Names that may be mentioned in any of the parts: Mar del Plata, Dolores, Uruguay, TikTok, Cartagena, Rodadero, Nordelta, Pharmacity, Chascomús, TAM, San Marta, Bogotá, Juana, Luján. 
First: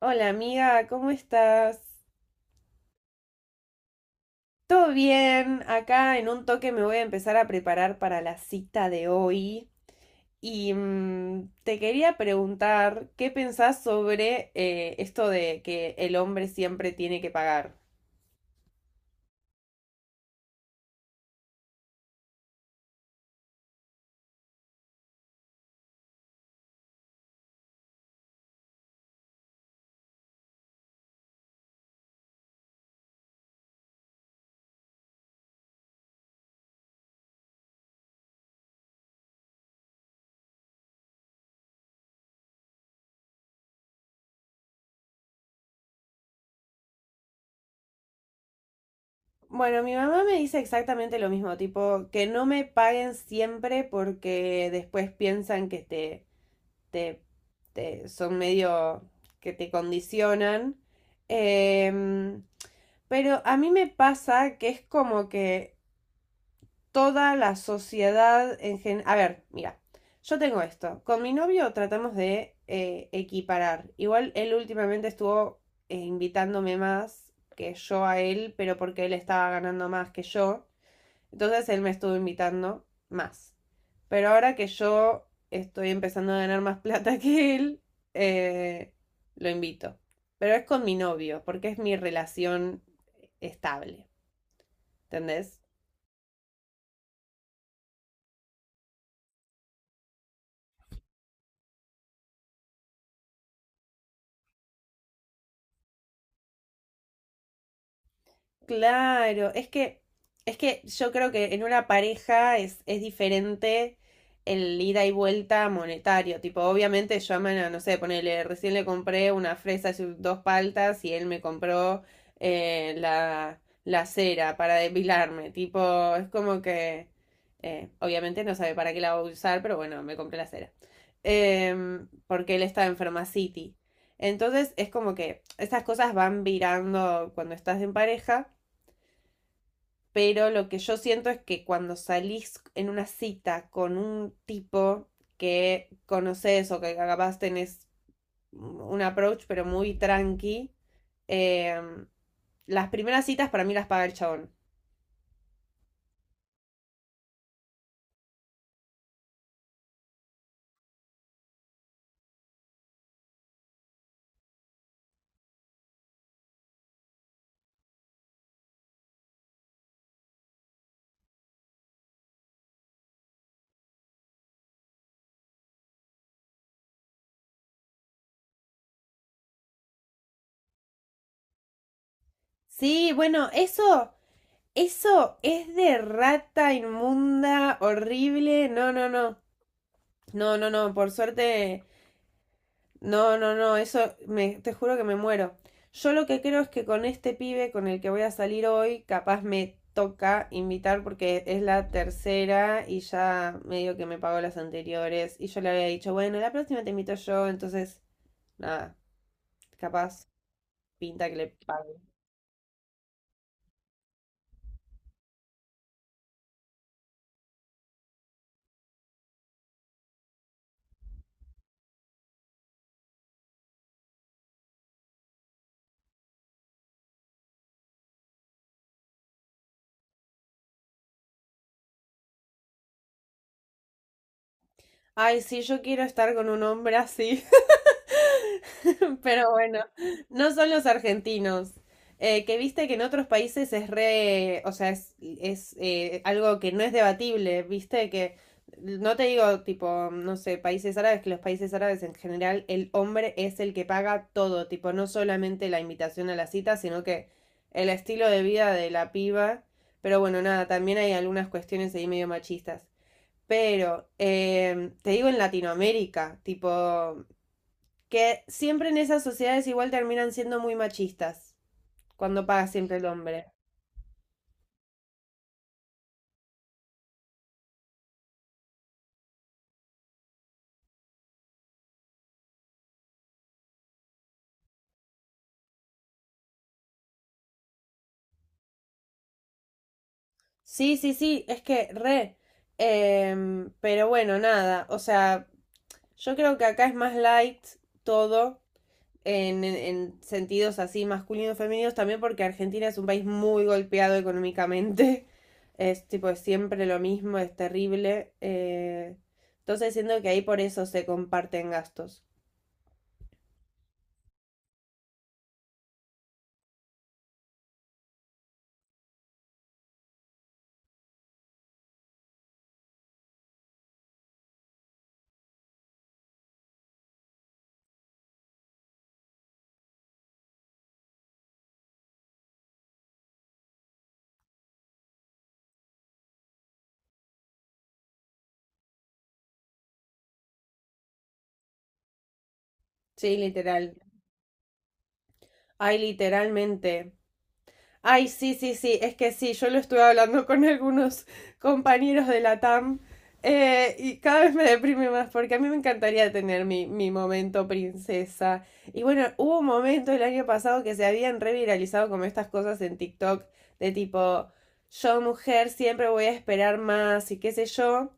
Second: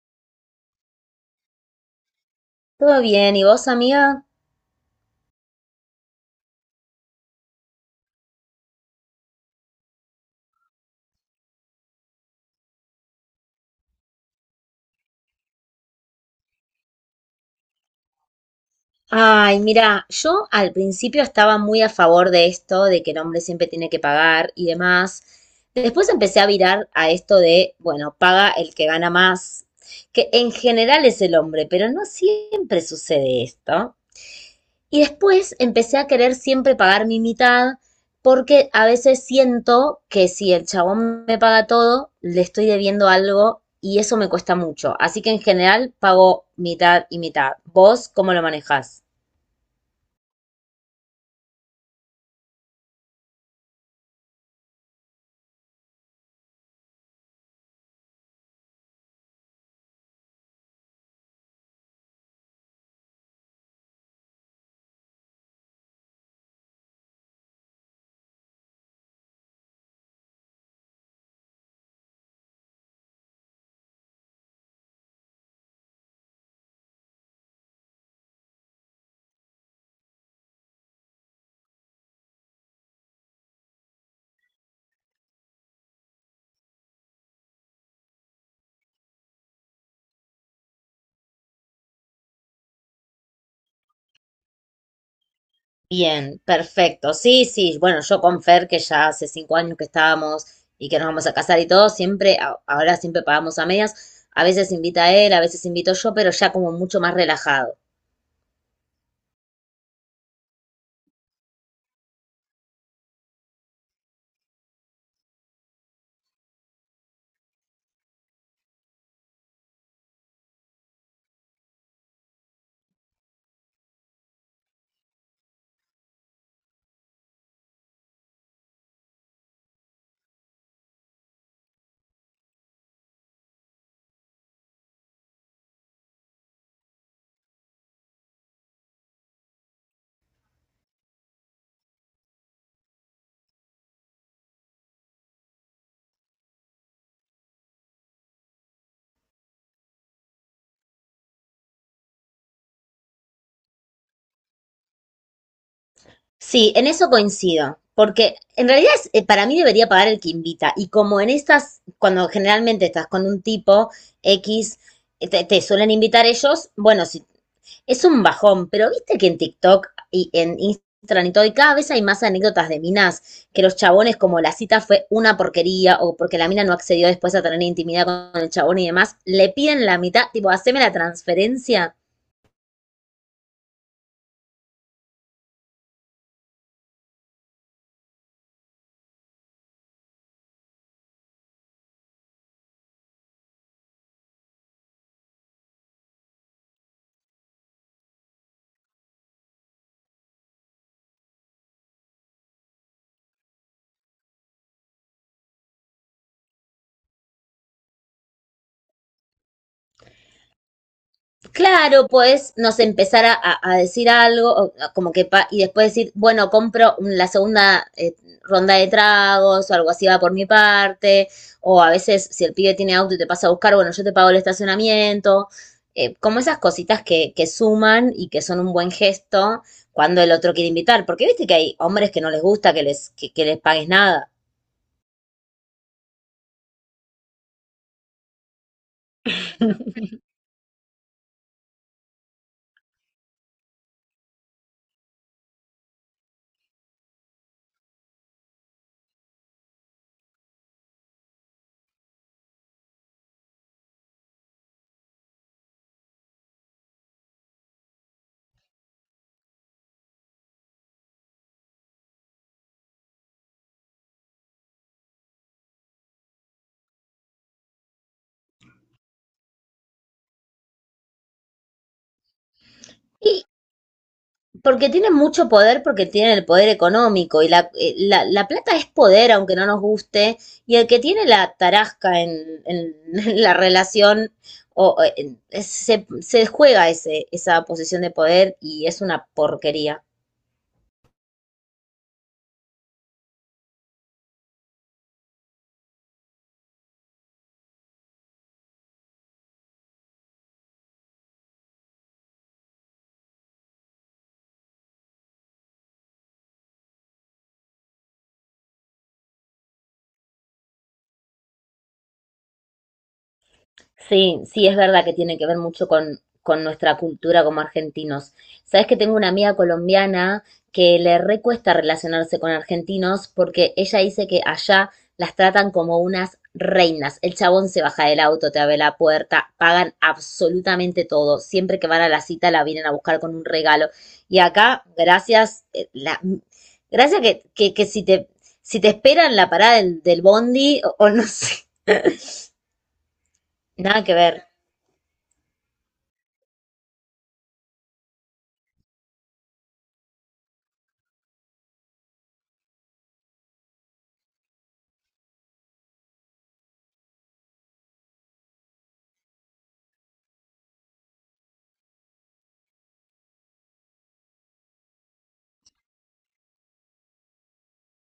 Hola amiga, ¿cómo estás? Todo bien, ¿y vos, amiga? ¿Todo bien? Acá en un toque me voy a empezar a preparar para la cita de hoy y te quería preguntar qué pensás sobre esto de que el hombre siempre tiene que pagar. Ay, mira, yo al principio estaba muy a favor de esto, de que el hombre siempre tiene que pagar y demás. Después empecé a virar a esto de, bueno, paga el que gana más, que en general es el hombre, pero no siempre sucede esto. Y después empecé a querer siempre pagar mi mitad, porque a veces siento que si el chabón me paga todo, le estoy debiendo algo y eso me cuesta mucho. Así que en general pago mitad y mitad. ¿Vos cómo lo manejás? Bueno, mi mamá me dice exactamente lo mismo, tipo, que no me paguen siempre porque después piensan que te, te son medio que te condicionan. Em, Pero a mí me pasa que es como que toda la sociedad en general. A ver, mira, yo tengo esto. Con mi novio tratamos de equiparar. Igual él últimamente estuvo invitándome más que yo a él, pero porque él estaba ganando más que yo. Entonces él me estuvo invitando más. Pero ahora que yo estoy empezando a ganar más plata que él, eh, lo invito. Pero es con mi novio, porque es mi relación estable. ¿Entendés? Bien, perfecto. Sí, sí. Bueno, yo con Fer, que ya hace 5 años que estábamos y que nos vamos a casar y todo, siempre, ahora siempre pagamos a medias. A veces invita él, a veces invito yo, pero ya como mucho más relajado. Claro, es que yo creo que en una pareja es diferente el ida y vuelta monetario. Tipo, obviamente llaman a, no sé, ponele, recién le compré una fresa y sus dos paltas y él me compró la cera para depilarme. Tipo, es como que, obviamente no sabe para qué la voy a usar, pero bueno, me compré la cera. Porque él está en Pharmacity. Entonces es como que estas cosas van virando cuando estás en pareja, pero lo que yo siento es que cuando salís en una cita con un tipo que conoces, o que capaz tenés un approach pero muy tranqui, eh, las primeras citas para mí las paga el chabón. Sí, en eso coincido, porque en realidad para mí debería pagar el que invita y como en estas, cuando generalmente estás con un tipo X, te suelen invitar ellos. Bueno, sí, es un bajón, pero viste que en TikTok y en Instagram y todo, y cada vez hay más anécdotas de minas, que los chabones como la cita fue una porquería o porque la mina no accedió después a tener intimidad con el chabón y demás, le piden la mitad, tipo, haceme la transferencia. Sí, bueno, eso es de rata inmunda, horrible, no, no, no, no, no, no, por suerte. No, no, no, eso me, te juro que me muero. Yo lo que creo es que con este pibe con el que voy a salir hoy, capaz me toca invitar porque es la tercera y ya medio que me pagó las anteriores, y yo le había dicho, bueno, la próxima te invito yo, entonces, nada, capaz pinta que le pague. Claro, pues nos empezar a decir algo, o como que y después decir, bueno, la segunda ronda de tragos o algo así va por mi parte, o a veces si el pibe tiene auto y te pasa a buscar, bueno, yo te pago el estacionamiento, como esas cositas que suman y que son un buen gesto cuando el otro quiere invitar, porque viste que hay hombres que no les gusta que les, que les pagues nada. Ay, sí, yo quiero estar con un hombre así. Pero bueno, no son los argentinos. Que viste que en otros países es re, o sea, es algo que no es debatible, viste que, no te digo tipo, no sé, países árabes, que los países árabes en general el hombre es el que paga todo, tipo, no solamente la invitación a la cita, sino que el estilo de vida de la piba. Pero bueno, nada, también hay algunas cuestiones ahí medio machistas. Pero, te digo en Latinoamérica, tipo, que siempre en esas sociedades igual terminan siendo muy machistas, cuando paga siempre el hombre. Porque tienen mucho poder, porque tienen el poder económico y la plata es poder, aunque no nos guste, y el que tiene la tarasca en la relación o, se juega esa posición de poder y es una porquería. Sí, sí, sí, es que re. Pero bueno, nada, o sea, yo creo que acá es más light todo en, en sentidos así masculinos, femeninos, también porque Argentina es un país muy golpeado económicamente. Es tipo es siempre lo mismo, es terrible. Entonces siento que ahí por eso se comparten gastos. Sí, sí, es verdad que tiene que ver mucho con nuestra cultura como argentinos. Sabes que tengo una amiga colombiana que le recuesta relacionarse con argentinos porque ella dice que allá las tratan como unas reinas. El chabón se baja del auto, te abre la puerta, pagan absolutamente todo. Siempre que van a la cita la vienen a buscar con un regalo. Y acá, gracias, gracias que si te esperan la parada del bondi o no sé, Sí, literal. nada que ver. Ay, literalmente. Ay, sí, sí, sí, es que sí, yo lo estuve hablando con algunos compañeros de la TAM, y cada vez me deprime más porque a mí me encantaría tener mi momento princesa. Y bueno, hubo un momento el año pasado que se habían reviralizado como estas cosas en TikTok, de tipo, yo mujer siempre voy a esperar más y qué sé yo.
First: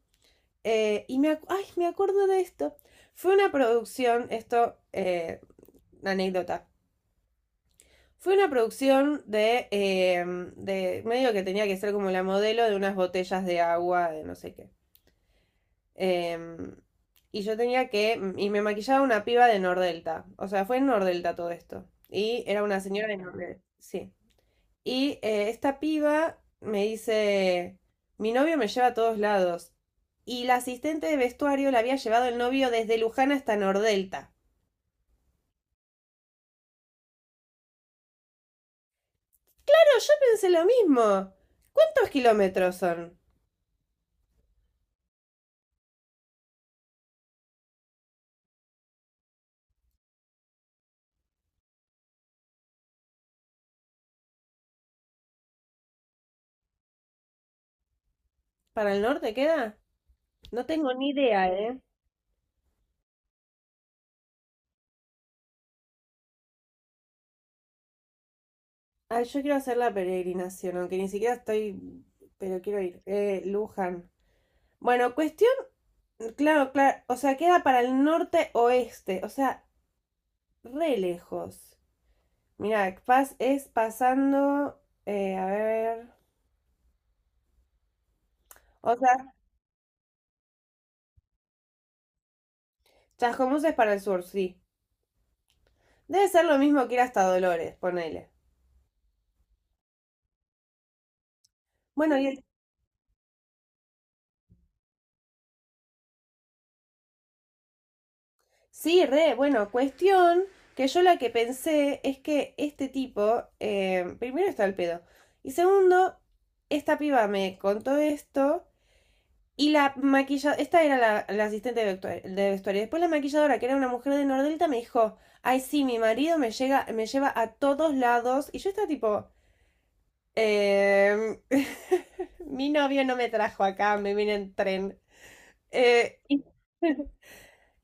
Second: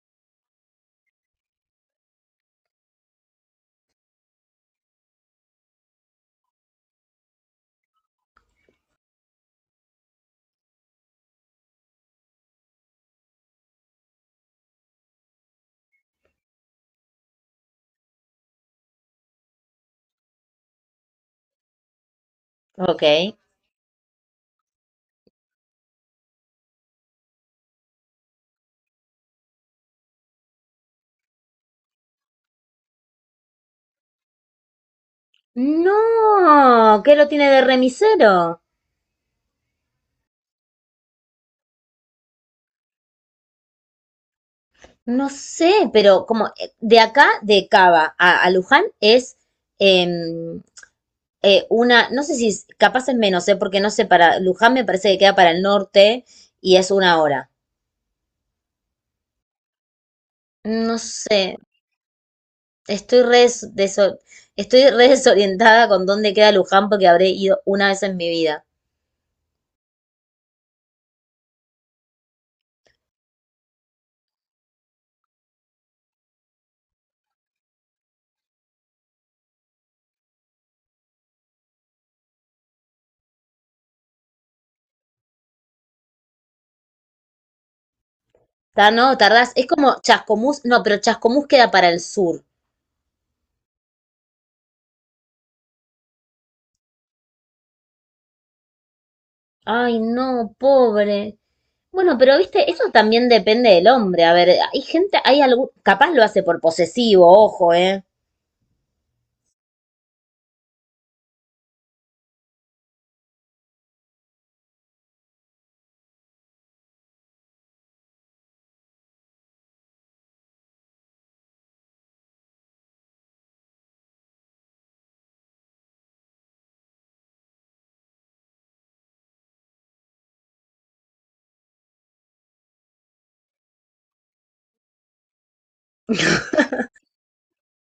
Y me, ay, me acuerdo de esto. Fue una producción, esto, anécdota. Fue una producción de medio que tenía que ser como la modelo de unas botellas de agua, de no sé qué. Em, y yo tenía que, y me maquillaba una piba de Nordelta. O sea, fue en Nordelta todo esto. Y era una Ok. señora de Nordelta. Sí. Y esta piba me dice, mi novio me lleva a todos lados. Y la asistente de vestuario la había llevado el novio desde Luján hasta Nordelta. No, ¿qué lo tiene de remisero? Pero yo pensé lo mismo. ¿Cuántos kilómetros son? No sé, pero como de acá, de Cava a Luján es em, una, no sé si es- capaz es menos, ¿eh? Porque no sé, para Luján me parece que queda para el norte y es 1 hora. ¿Para el norte queda? No tengo No ni sé, idea, ¿eh? estoy estoy re desorientada con dónde queda Luján porque habré ido una vez en mi vida. Ay, yo quiero hacer la peregrinación, aunque ni siquiera estoy, pero quiero ir. Luján. Bueno, cuestión, claro, claro, o sea, queda para el norte oeste, o sea, re lejos. Mirá, Paz es pasando, a ver, o No, sea, tardás, es como Chascomús, no, pero Chascomús queda para el sur. Chascomús es para el sur, sí. Debe ser lo mismo que ir hasta Dolores, ponele. Ay, no, pobre. Bueno, Bueno, pero y viste, eso también depende del hombre. A ver, hay gente, hay algún, capaz lo hace por posesivo, ojo, ¿eh? sí, re, bueno, cuestión que yo la que pensé es que este tipo, primero está el pedo, y segundo, esta piba me contó esto y la maquilladora, esta era la asistente de de vestuario, después la maquilladora, que era una mujer de Nordelta, me dijo, ay, sí, mi marido me llega, me lleva a todos lados, y yo estaba tipo, "Em, mi novio no me trajo acá, me vine en tren. Eh,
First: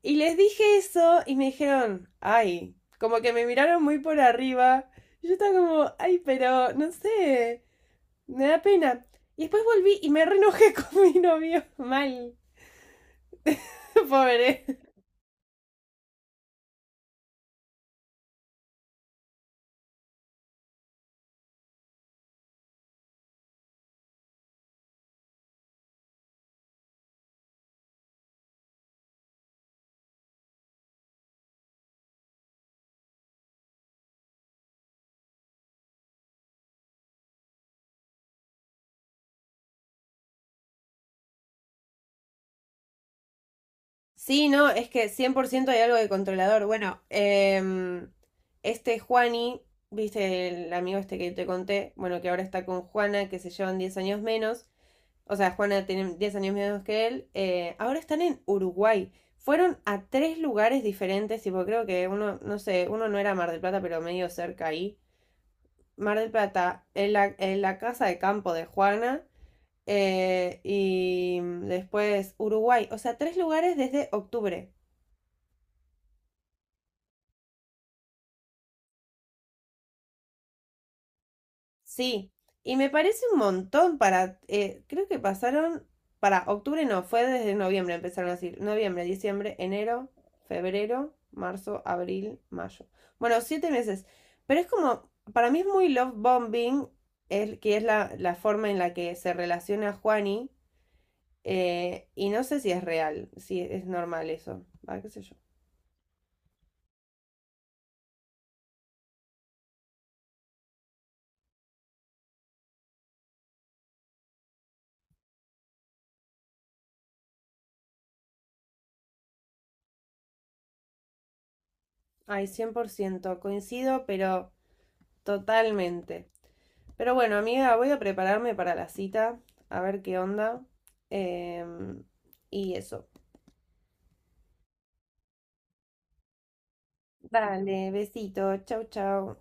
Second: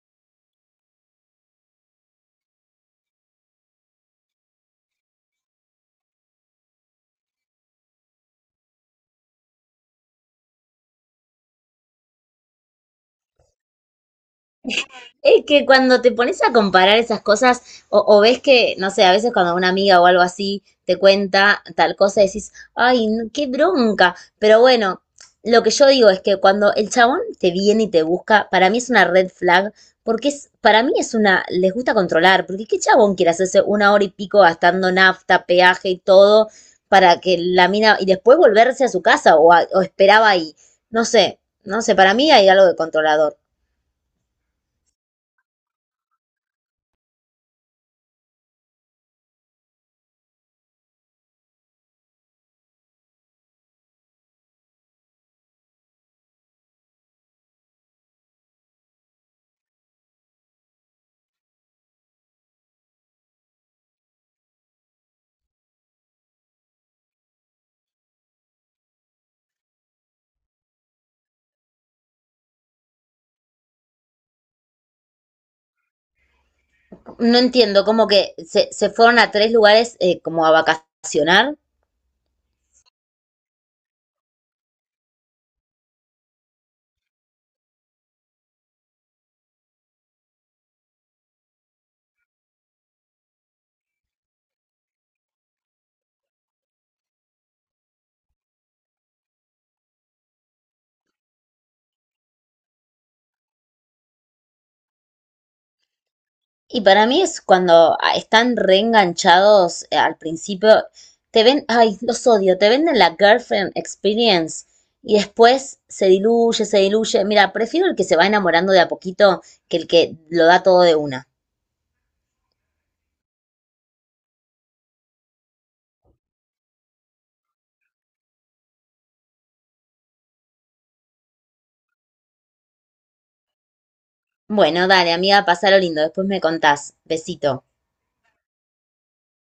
y les dije eso y me dijeron, ay, como que me miraron muy por arriba. Y yo estaba como, ay, pero no sé, me da pena. Y después volví y me renojé con mi novio. Mal. Pobre. Es que cuando te pones a comparar esas cosas, o ves que, no sé, a veces cuando una amiga o algo así te cuenta tal cosa, decís, ay, no, qué bronca. Pero bueno, lo que yo digo es que cuando el chabón te viene y te busca, para mí es una red flag, porque es, para mí es una, les gusta controlar, porque qué chabón quiere hacerse 1 hora y pico gastando nafta, peaje y todo, para que la mina, y después volverse a su casa o esperaba ahí. No sé, para mí hay algo de controlador. Sí, no, es que 100% hay algo de controlador. Bueno, este Juani, viste el amigo este que te conté, bueno, que ahora está con Juana, que se llevan 10 años menos. O sea, Juana tiene 10 años menos que él. Ahora están en Uruguay. Fueron a tres lugares diferentes, tipo, creo que uno, no sé, uno no era Mar del Plata, pero medio cerca ahí. Mar del Plata, en la casa de campo de Juana, y después Uruguay. O sea, tres lugares desde octubre. No entiendo, como que se fueron a tres lugares como a vacacionar. Sí, y me parece un montón para, creo que pasaron, para octubre no, fue desde noviembre empezaron a así, noviembre, diciembre, enero, febrero, marzo, abril, mayo. Bueno, 7 meses, pero es como, para mí es muy love bombing, el, que es la forma en la que se relaciona Juani, y no sé si es real, si es normal eso, ah, qué sé yo. Y para mí es cuando están reenganchados al principio. Te ven, ay, los odio, te venden la girlfriend experience y después se diluye, se diluye. Mira, prefiero el que se va enamorando de a poquito que el que lo da todo de una. Ay, 100% coincido, pero totalmente. Pero bueno, amiga, voy a prepararme para la cita, a ver qué onda. em, y eso. Bueno, dale, amiga, pasalo lindo, después me contás. Besito. Dale, besito, chau, chau.